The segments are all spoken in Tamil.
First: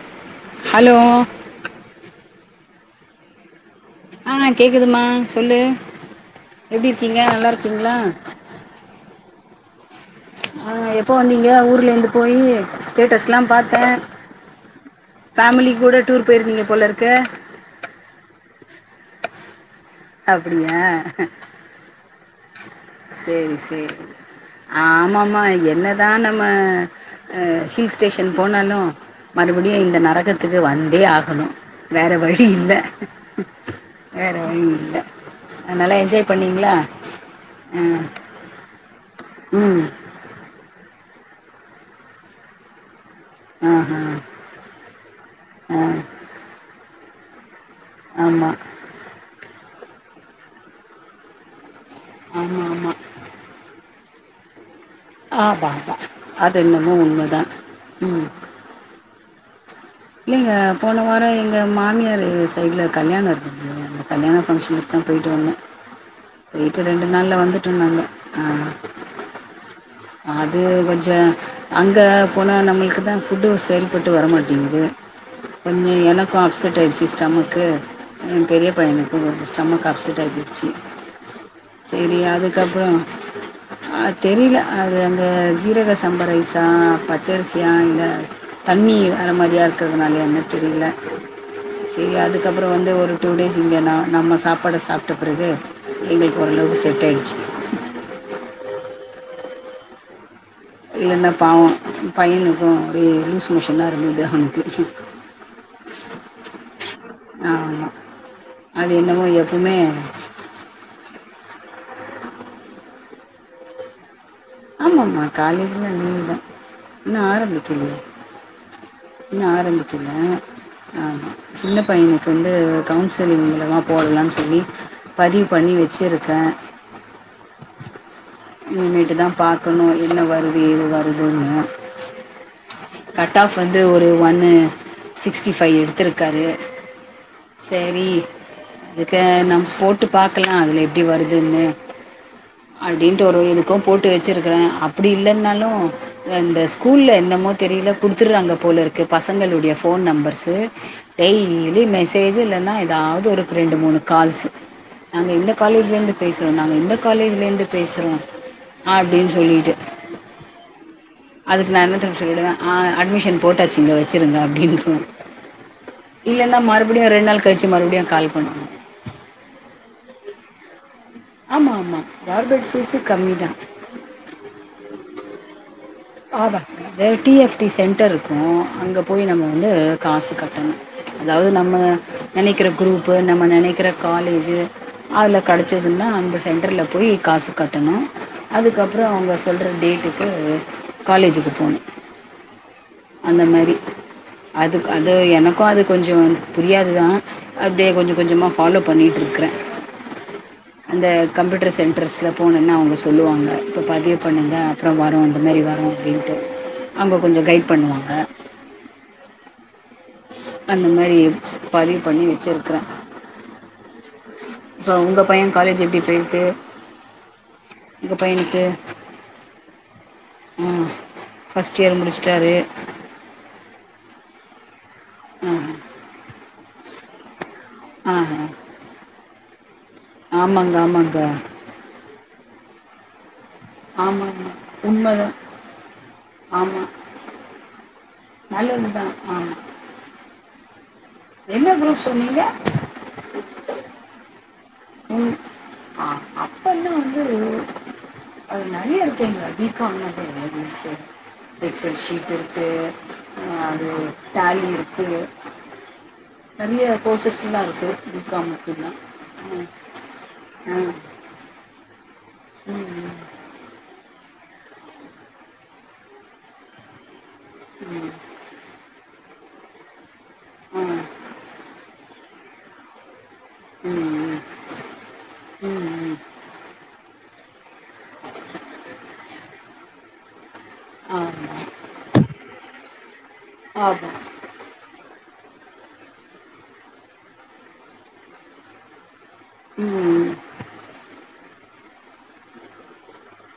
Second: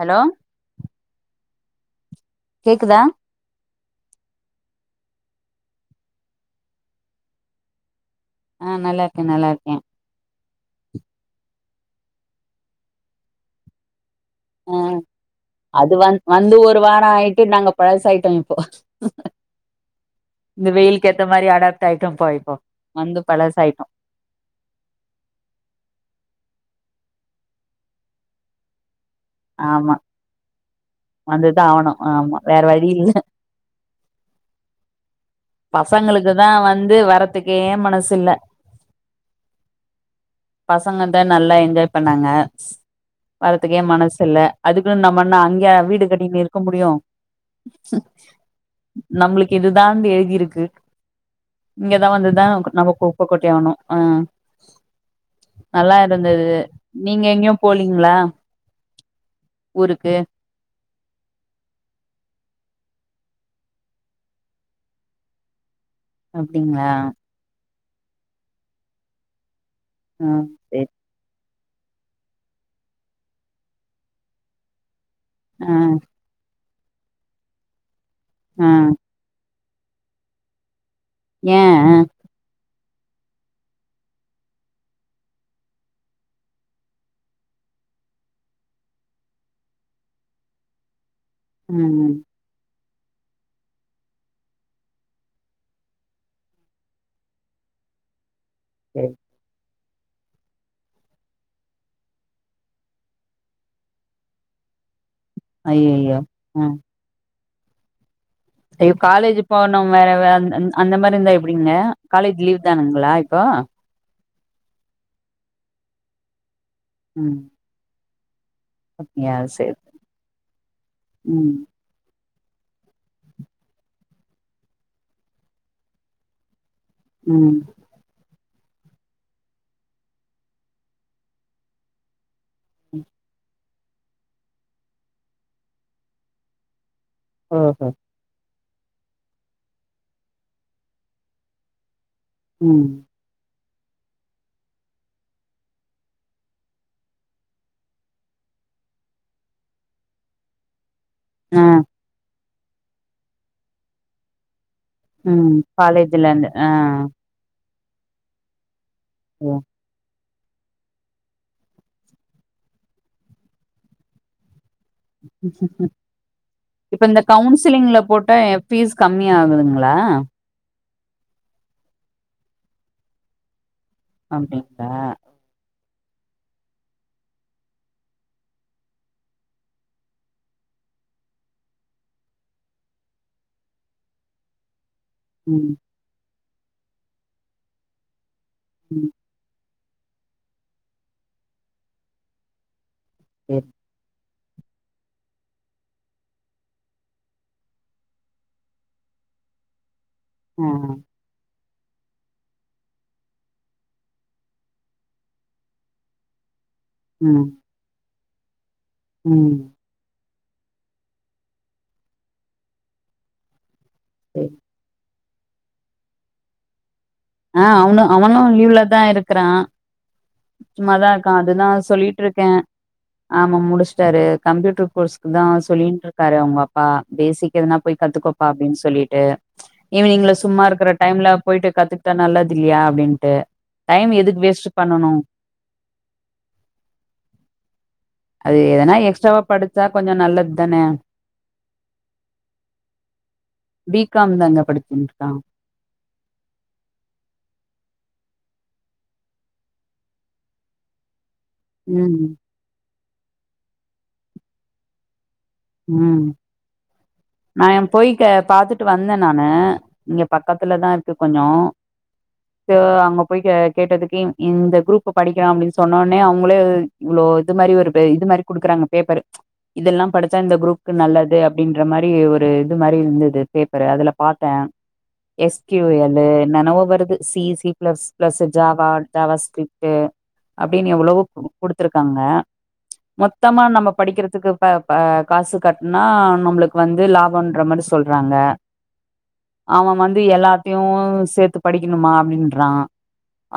ஹலோ ஹலோ கேக்குதா ஆ கேக்குதுமா சொல்லு எப்டி இருக்கீங்க நல்லா ருக்கீங்களா ஆ நல்லா இருக்கே நல்லா ருக்கே ஆ எப்போ வந்தீங்க ஊர்லந்து போயி ஸ்டேட்டஸ் லா பாத்தே ஆ ஃபேமிலி அது கூட வந் டூர் வந்து போயிருந்தீங்க ஒரு போல வாரோ இருக்கு ஆயிட்டு நாங்க பழசாயிட்டோ இப்போ இந்த அப்டியா வெயிலுக்கு ஏத்த மாரி அடாப்ட் ஆயி சேரி சேரி ஆமா மா என்னதா நம்ம ஆ ஹில் ஸ்டேஷன் போனாலு மறுபடியு ஆமா இந்த நரகத்துக்கு வந்தே ஆகணு வந்துதா ஆவணு வேற ஆமா வழி வேற இல்ல வேற வழி இல்ல நல்லா என்ஜாய் பசங்களுக்கு தா பண்ணீங்களா வந்து வரத் த்துக்கே ஆ மனசு இல்ல ம் பாத் பசங்க தா நல்லா என்ஜாய் பண்ணாங்க வறத்துக்கே ஆஹா மனசு இல்ல அதுக்குனு நம்ம என்ன அங்கயா ஆ வீடு கட்டிக்ன்னு இருக்க முடியும் ஆமா நம்ளுக் இதுதான்டு எழுதி இருக்கு இங்கதா வந்துதா ஆமா ஆமா நம்ப குப்ப கொட்டி ஆவணு ஆஹ் ஆமா ஆமா நல்லா இருந்தது அது என்னமோ நீங்க உண்மதா எங்கேயு போலீங்ளா இல்ல போன வாரொ எங்க மாமியாரு சைடுல கல்யாணம் அந்த கல்யாண ஃபங்ஷன்க்குதா போயிட்டு வந்த அப்டிங்களா பேய்ட்டு ரெண்டு நாள்ல வந்து ட்ருந்தாங்க ஆ ஆ அது சரி கொஞ்சொ அங்க போனா நம்ளுக்கு தா ஃபுட்டு சரிப்பட்டு வரமாட்டேங்குது ஆ கொஞ்ச எனக்கோ செட்டாயிருச்சு ஸ்டமக்கு எ ஆ பெரிய பையனுக்கு ஒரு ஸ்டொமக் அப்செட்டாயி போயிடுச்சி ஏ ஆ சேரி அதுக்கப்பறோ அ தெரியல அது அங்க ஜீரக சம்ப ரைசா பச்சரிசியா இல்ல தண்ணி வேற மாரியா இருக் கறதுனாலயா என்ன தெரியல ம் சேரி அதுக்கப்பறம் வந்து ஒரு ஒரு டூ டேஸ் இங்கே ந நம்ம சாப்பாட சாப்ட்ட பிறகு எங்களுக்கு ஓரளவு செட் ஆயிடுச்சு சேரி இல்லன்னா பாவோ பையனுக்கும் ஒரே லூஸ் மோஷன் ஆ இருந்தது அவனுக்கு ஐய்ஐயோ ம் ஆமா அது ஐயோ என்னமோ காலேஜ் எப்பவுமே போனோம் வேற வேற ந் ந் அந்த மாரி இருந்தா எப்படிங்க காலேஜ் லீவ் தானுங்களா இப் அப்போ ஆமாமா காலேஜ்லா லீவ் தா இன்னு ம் ஆரம்பிக்லயே அப்டியா இன்னும் சரி ஆரம்பிக்கல ஆமா ம் சின்ன பையன் க்கு வந்து கவுன்சிலிங் மூலமா போடலாம்னு சொல்லி பதிவு பண்ணி வச்சிருக்கே உம் இனிமேட்டு தா பாக்கணு என்ன வருது ஏது வருதுன்னு ம். கட் ஆஃப் வந்து ஒரு ஒன்னு சிக்ஸ்டி ஃபைவ் எடுத்துருக்காரு ஓஹோ சேரி அதுக்கு நம்ம போட்டு பாக்கலா அதுல எப்டி வருதுன்னு ம் அப்டின்ட்டு ஒரு இது க்கு போட்டு வச்சிருக்கறே அப்டி இல்லன்னாலு அ இந்த ஸ்கூல என்னமோ தெரில குடுத்துட்றாங்க போல இருக்கு பசங்களுடைய ஃபோன் நம்பர்ஸ்சு ஆ டெய்லி மெசேஜ் இல்ல னா ஏதாவது ஒரு ரெண்டு மூணு கால்ஸ்சு நாங்க இந்த காலேஜ்ல இருந்து பேசுறோ நாங்க இந்த காலேஜ் இருந்து பேசுறோ அப்டின்னு ஓ சொல்லிட்டு அதுக்கு நா என்ன தெரியுமா சொல்லிடுவே ஆ அட்மிஷன் போட்டாச்சுங்க வச்சிருங்க அப்டின்னு இப்ப மறுபடியும் இந்த ரெண்டு நாள் கழித்து கவுன்சிலிங்ல மறுபடியும் போட்ட கால் பண்ணுவாங்க ஃபீஸ் கம்மியா ஆகுதுங்களா ஆமா ஆமா கவர்மெண்ட் ஃபீஸ்சு கம்மிதா அப்டிங்களா ஆமா அது டி எஃப் டி சென்டர் இருக்கு அங்க போய் நம்ம வந்து காசு கட்டணு அதாவது நம்ம நெனைக்கிற குரூப்பு நம்ம நெனைக்கிற காலேஜ் அதுல ம் கெடச்சதுன்னா அந்த சென்டர்ல போய் காசு கட்டணு அதுக்கப்றோ ம் அவங்க சொல்ற டேட் டுக்கு காலேஜீக்கு போணு அந்த சரி மாரி அதுக் அது எனக்கு அது கொஞ்சோ புரியாது தா அப்டியே கொஞ்சோ கொஞ்சமா ஃபாலோ பண்ணிட்டு இருக்கற ஆ அந்த கம்ப்யூட் ட்டர் சென்டர்ஸ்ல போணன்னா அவங்க சொல்லுவாங்க இப்போ பதிவு பண்ணுங்க அப்றோ வரு இந்த மாரி வரும் அப்டின்ட்டு அங்க கொஞ்சோ ம் கைட் பண்ணுவாங்க ம் அந்த மாரி பதிவு பண்ணி வச்சிருக்கிறே சரி இப்ப உங்க பைய காலேஜ் எப்டி போயிட்டு ஆ அவனு அவனு லீவ்ல தா இருக்கிறா சும்மாதா இருக்கா அதுதா ஃபஸ்ட் இயர் சொல்லிட்டு இருக்கே, முடிச்சிட்டாரு ஆமா முடிச்சிட்டாரு, கம்ப்யூட்டரு கோர்ஸ்க்குதா ஆ சொல்லின்ட்டு இருக்காரு அவங்க அப் பா பேசிக் எதனா போய் ஆ கத்துக்கோப்பா அப்டின்னு சொல்லிட்டு ஈவினிங்ல சும்மா ஆமாங்க இருக்க ஆமாங்க டைம்ல போயி்ட்டு கத்துட் நல்லது இல்லையா அப்டின்ட்டு டைம் எதுக்கு ஆமாங்க வேஸ்ட் பண்ணனு உண்மைதான் ஆமாம் அது நல்லது எதனா தான் எக்ஸ்ட்ராவா ஆமாம் படிச்சா கொஞ்சோ நல்லது தனே என்ன குரூப் சொன்னீங்க படித்து இங்குட்டுதா உங் அப்போல்லாம் வந்து அது நெறையா இருக்குங்க [inaudible] எக்ஸெல் ம் சீட்டு இருக்கு அது ஃடாலி இருக்கு உம் நெறைய நா கோர்சஸ்லாம் எ இருக்கு போய்க்க பாத்துட்டு பிகாமுக்குன்னா வந்தே நானு ம் இங்க பக்கத்துலதா இருக்கு ம் கொஞ்சோ கேவ் அங்க போய் கே கேட்டதுக்கு இந் இந்த குரூப் படிக்கலா அப்டின்னு சொன்னோனே அவுங்களே இவ்ளோ ப் இது மாரி ஒரு இது மாரி குடுக்குறாங்க பேப்பரு இதெல்லா படுத் ச்சா இந்த ம் குரூப்க்கு ம் நல்லது அப்டின்ற மாரி ஒரு இது மாரி இருந்துது பேப்பரு அதுல ம் பாத்தே எஸ் கி யூ எல்லு ம் என்னன்னவோ வருது C C plus plus Java JavaScript அப்டின்னு எவ்வளவோ குடுத்துருக்காங்க மொத்தமா நம்ம ம் படிக்கிறதுக்கு இப்ப ஆ காசு கட்னா நம்மளுக்கு வந்து லாபன்ற மாரி சொல்றாங்க அவன் வந்து ம் எல்லாத்தையு சேத்து படிக்கணுமா அப்டின்றா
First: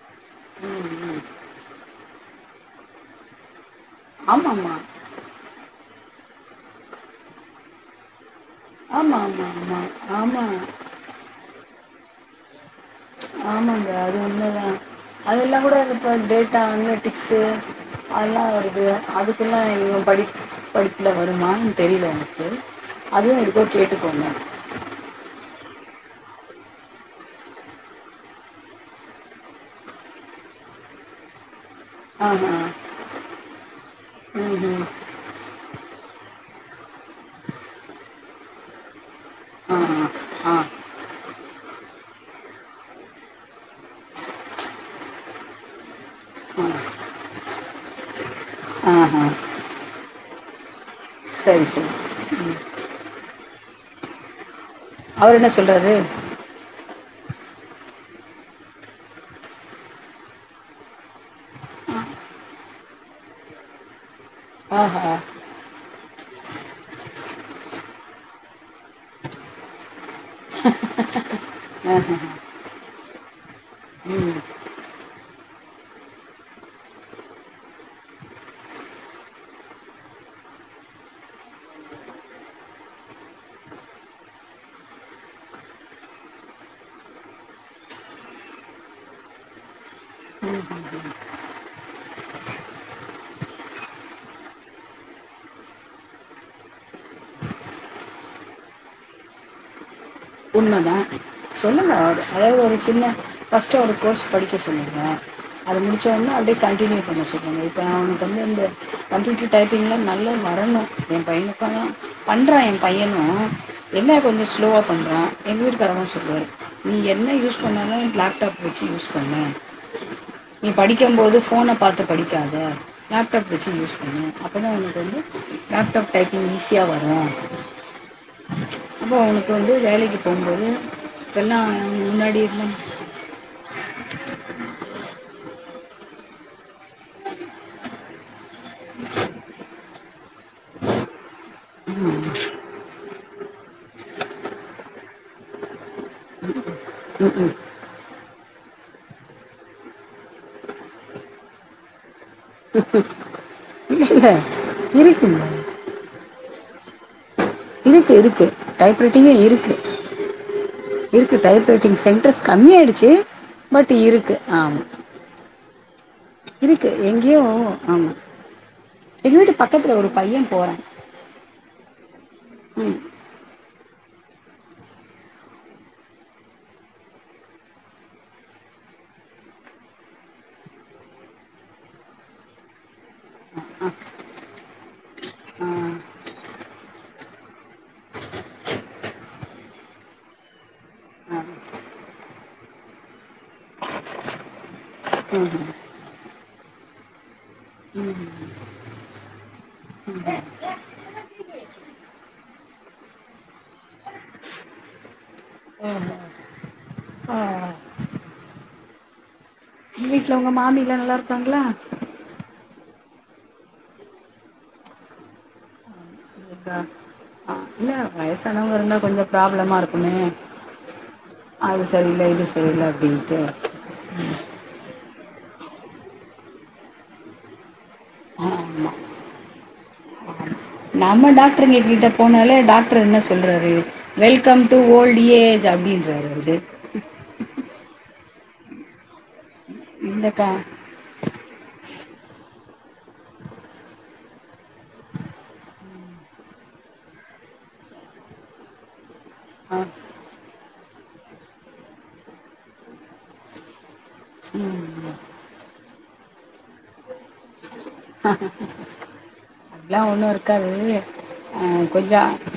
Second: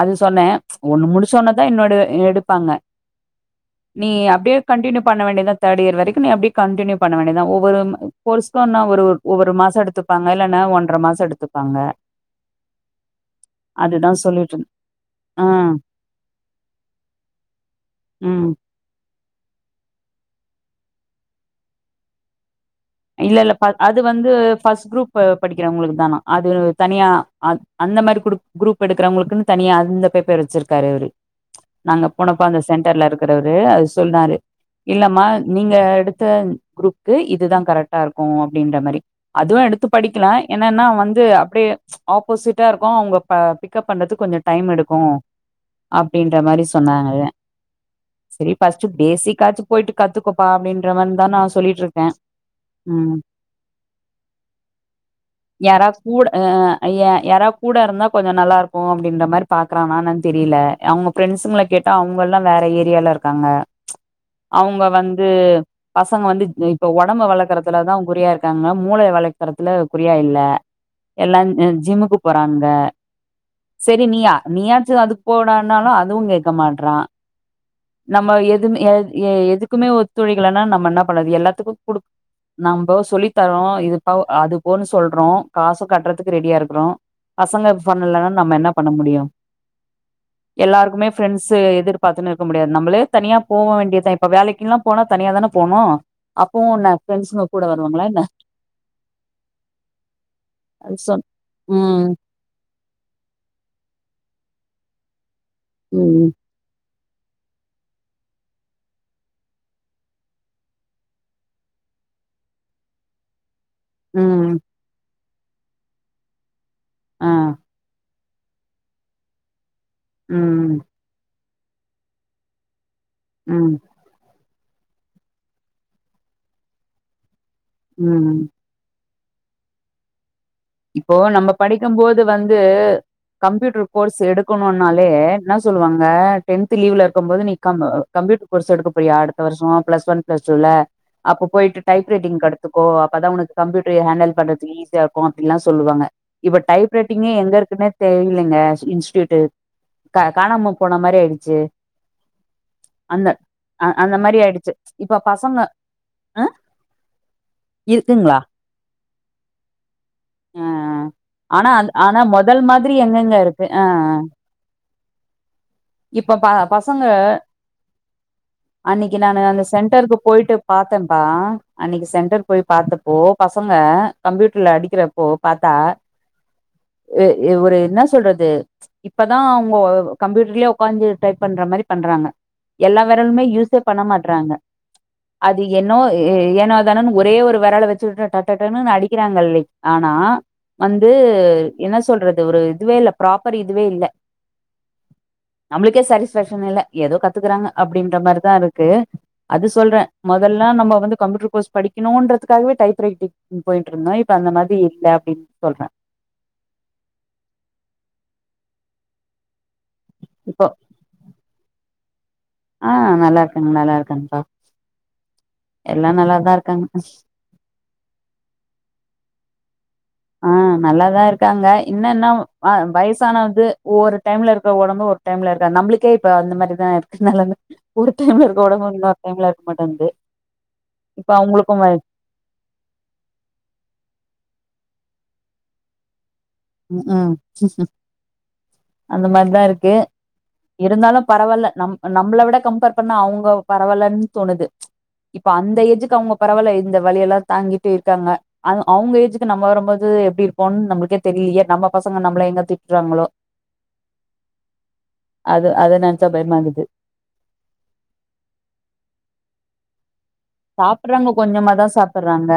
அது சொன்னே ஒன்னு முடிச்சோனதா என்னோடு எடுப்பாங்க நீ அப்டியே ஆமாம் கண்டினியூ பண்ண வேண்டியதா தேர்ட் இயர் வரைக் நீ அப்டி கண்டினியூ பண்ண வேண்டியதா ஒவ்வொரு பொருஸ்கோன்னா ஆமாம் ம் ஆமாம்மா ஒரு ஒ ஆமாம் ஆமாம் ஒவ்வொரு மாசோ ஆமாம் எடுத்துப்பாங்க இல்லேன்னா ஆமாம் ஒன்றரை மாசோ எடுத்துப்பாங்க ஆமாங்க அதுதான் அது சொல்லிட்டு உண்மதா இருந் அது ஆ எல்லா கூட அப்ப டேட்டா அனலட்டிக்ஸ்சு அதெல்லா ம் வருது அதுக்குல்லா படிக்க படிப்புல வருமான்னு தெரியல எனக்கு இல்ல அதுவும் இல்ல எதுக்கோ ப அது கேட்டுக்கோங்க. வந்து ஃபர்ஸ்ட் குரூப் படிக்கிறவங்களுக்கு தானா அது தனியா அ அந்த மாரி குடுபா குரூப் எடுக்கறவங்களுக்குன்னு தனியா அந்த பேப்பர் வச்சுருக்காரு இவரு நாங்க போனப்போ ஆஹா. அந்த சென்டர்ல இருக்குறவரு அது சொல்றாரு ம்ஹ்ம். இல்லம்மா நீங்க எடுத்த குரூப்கு இதுதா கரெக்ட் டா இருக்கும் அப்டின்ற மாரி அதுவு ஆ, எடுத்து படிக்கலா ஆ, ஆ. என்னன்னா வந்து அப்டியே ஆப்போசிட்ட இருக்கு அவங்க ப பிக்கப் பண்ணுறதுக்கு கொஞ்ச டைம் எடுக்கு அப்டின்ற மாரி சொன்னாரு சரி ஃபர்ஸ்ட்டு ஆஹா. பேசிக்காச்சு போயிட்டு கத்துக்கோப்பா அப்டின்ற மாரிதா நா சரி, சரி. சொல்லிட்ருக்கே உம் அவரு என்ன யாரா சொல்றாரு? கூட அஹ் யா யாரா கூட இருந்தா கொஞ்ச நல்லாருக்கு அப்டின்ற மாரி பாக்குறானானு தெரியல அவங்க ஃப்ரெண்ட்ஸுங்கல கேட்டா அவங்க எல்லா வேற ஏரியால இருக்காங்க அவங்க ஆஹா. வந்து பசங்க வந்து இப்ப உடம்பு வளக் தா குறியாருக்காங்க மூளை வளைக்கறத்துல குரியா இல்ல எல்லா ஜிம்முக்கு ஆஹஹ. போறாங்க சரி நீ ம். நீயாச்ச அது போட னாலு அதுவு கேட்க மாட்டறா நம்ம எதுமே எது எ எதுக்குமே ஒத்துழிக்கலனா நம்ம என்ன பண்ணது எல்லாத்துக்கு குடு நம்ம சொல்லி தரோ இதுப்ப அது போன்னு சொல்றோ காசு கட்டுறதுக்கு ரெடியா இருக்கறோ பசங்க பண்ணலன்னா நம்ம என்னா பண்ண முடியு எல்லாருக்குமே ஃரெண்ட்ஷு எதிர்பாத்துன்னு இருக்க முடியாது நம்மளே தனியா போக வேண்டியதா இப்ப வேலைக்குல்லா போனா தனியா தானே போனோம் அப்பவும்னே ஃப்ரன்ஸுங்க கூட வருவாங்களா என்ன உண்மைதா அது சொன் சொல்லுல ம் அதாவது ஒரு சின்ன ஃபர்ஸ்டா ஒரு கோர்ஸ் படிக்க சொல்லுங்க அது முடிச்ச ம் ஒனே அப்டியே கண்டின்யூ ண்ண சொல்லுவாங்க இப்போ அவனுக்கு வந்து இந்த கம்ப்யூட்டர் டைப்பிங்லா நல்லா வரணு என் பையனுக்காலா பண்றா ஏ பையனு என்ன கொஞ்ச ம் ஸ்லோவ அற எங்க வீட்டுக்காரங்க சொல்லுவாரு நீ என்ன ஆ யூஸ் பண்ணாலும் பிளாக் டப் வச்சு யூஸ் பண்னு நீ ம் படிக்கு போது போன பாத்து படிக்காத லேப்டாப் வச்சு ம் யூஸ் பண்ணு அப்பதா எனக்கு வந்து லேப்டாப் டைப்பிங் ஈஸியா வரு ம் [unintelligible] வந்து வேலக்கு இப்போ நம்ம படிக்கும் போது முன்னாடி வந்து இருந்தோம் கம்ப்யூட்டர் கோர்ஸ் எடுக்கணுனாலே ந சொல்லுவாங்க டென்த் லீவ்ல இருக்குபோது நீ கம் கம்புயூட்டர் கோர்ஸ் எடுக்க போறியா அடுத்த வருஷோ ப்ளஸ்ஒன் ப்ளஸ்டூ அப போயிட்டு டைப் ரைட்டிங் கடுத்துக்க அப்பதா உனக்கு கம்யூட்டர் ஹேண்டல் பண்றதுக்கு ஈஸியாருக்கு அப்டிலா சொல்லுவாங்க இப டைஃப் ரைட்டிங்க ம்ம். எங்க இருக்குன்னே தெரிங்லங்க இன்ஸ்டியுட் க காணாம போன மாரி ஆயிடுச்சு அந்த அ இல்ல அந்த இல்ல மாரி ஆயிடுச்சு இப்ப இருக்குங்க பசங்க அஹ் இருக்கு இருக்கு டைஃப் ரைட்டிங்கே இருக்கு ஆ அ இருக்கு ஆனா அந் டைப்ரைட்டிங் ஆனா சென்டர்ஸ் மொதல் மாதிரி கம்மியாயிடுச்சு எங்கங்க இருக்கு ஆ பட் இருக்கு ஆமா இப்ப ப இருக்கு பசங்க எங்கேயும் ஆமா அன்னைக்கி எங்க நானு வீட்டு அந்த பக்கத்துல ஒரு சென்டருக்கு பையன் போயிட்டு போறான் பாத்தன்ப்பா அன்னைக்கு சென்டரு போய் ம் பாத்தப்போ பசங்க அ கம்ப்யூட்டர்ல அடிக்கிறப் போ பாத்தா எ எ ஒரு என்ன சொல்றது இப்பதா அவுங்கொ கம்ப்யூட்டர்லயே உக்காந்து டைப் பண்ற மாரி பண்றாங்க எல்லா வெரலுமே யூஸே பண்ண மாட்றாங்க அது ஆ, என்னோவோ எ ஏனோ தானோன் ஒரே ஒரு வெரல வச்சுட்டு டட்டட்டன்னு அடிக்கிறாங்கல்லை ஆனா வந்து என்ன சொல்றது து ஒரு இதுவே இல்ல ஃப்ராஃப்பர் இதுவே இல்ல ம்ஹும். நம்மளுக்கே சாடிஷ் பேஷன் இல்ல ஏதோ கத் துக்கறாங்க அப்டின்ற மாரிதா இருக்கு அது சொல்றே மொதல்லா நம்ம வந்து கம்யூட்டர் கோர்ஸ் படிக்கணுன்றது துக்காகவே டைஃப் ரைட்டிங் போயி ட்ருந்தோ இப்ப அந்த மா தி இல்ல அப்டின்னு சொல்றே வீட்ல உங்க மாமிலா நல்லா இருக்காங்களா ஆஹ் நல்லா இருக்காங்க நல்லா இருக்காங்க பா எல்லா நல்லாதா இருக்கா? இருக்காங்க ஆ, இல்ல வயசானவங்க இருந்தா கொஞ்சொ ப்ராப்ளமா இருக் ஆஹ் நல்லாதா இருக்காங்க சரியில்லை என்னனா இது வ சரியில்லை அப்படின்ட்டு வயசானாவது ஒவ்வொரு டைம்ல இருக்க ஒடம்பு ஒரு டைம்ல இருக்கா நம்புளுக்கே இப்ப அந்த மாதிரி தா இருக்கு நெலம ஒரு டைம்ல ஆ இருக்க ஆமா ஒடம்பு இன்னொரு டைம்ல இருக்க மாட்டேன்து நம்ம இப்ப அவங்களுக்கு டாக்டர்ங்க கிட்ட போனாலே டாக்ட்ரு என்ன சொல்றாரு வெல்கம் டூ ஓல்டு ஏஜ் அப்டின்றாரு ம்ஹு அந்த மார்தா இருக்கு இல்லக்கா இருந்தாலு பரவால்ல நம் நம்பள விட கம்பேர் பண்ணா அவுங்க பரவாலன்னு தோணுது ச் இப்ப அந்த ஏஜ்க்கு அவங்க பரவால இந்த வலியெலா தாங்கிட்டே இருக்காங்க அவ அவுங்க ஏஜ்க்கு து நம்ம ஆ வரம்போது எப்டி இருக் ப்போதுங் நம்மள்க்கே தெரிலயே நம்ம பசங்க நம்பள எங்க திட்றாங்ளோ உம் உம் ச்சா பயமாகுது அதா ஒன்னு இருக் காது சாப்பிடுறாங்க கொஞ்சமா அஹ் தான் கொஞ்ச சாப்பிடுறாங்க.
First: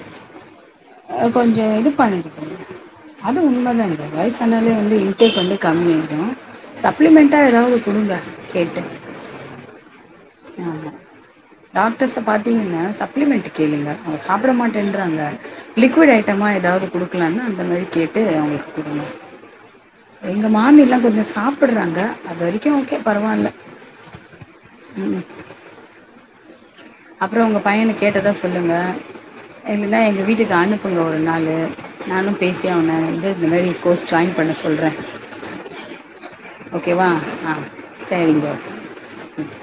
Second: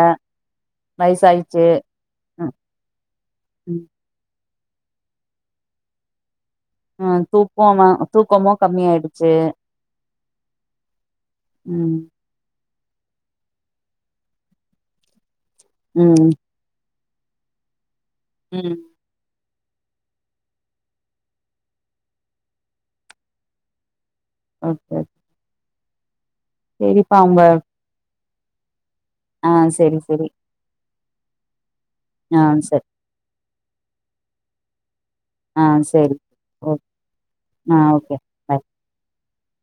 அஹ் வயசாயிடுச்சு. கொஞ்சோ இது பண்ணிருக்கே ம், அது உண்ம ம், தானேக்கா வயசு அதனாலே வந்து இன்டேக் வந்து கம்மி ஆயிடு ஆஹ் தூப்பமு தூக்கமு கேட்டு கம்மி ஆய்டுச்சு ம், டாக்டர்ஸ்ஸ பாத்தீங்னா சப்ளிமெண்ட்டு கேளுங்க அவ்ங்க சாப்ட மாட்டேன்றாங்க லிக்விடு ம், ஐட்டமா எதாவ்து குடுக் கலாமா அந்த மாரி கேட் டு ம். அவ்ங்களுக்கு குடுங்க எங்க மாமிலா கொஞ்ச சாப்புட்றாங்க அது வரைக்கு ஓகே பரவால்ல ஓகே. உம் சரிப்பா அப்றோ ஒங்க பையன கேட்டதா சொ சொல்லுங்க ஆஹ் செரி செரி நீங்க ஒரு நாளு நானு பேசியாவனு வந்ததுக்கு இந்த மாரி கோர்ஸ் ஜாயின் பண்ண சொல்றே ஆ சரி. ஓக் ஓகே வா ஆஹ் ஆ ஓகே. பாய். செரிங்கங்க உம்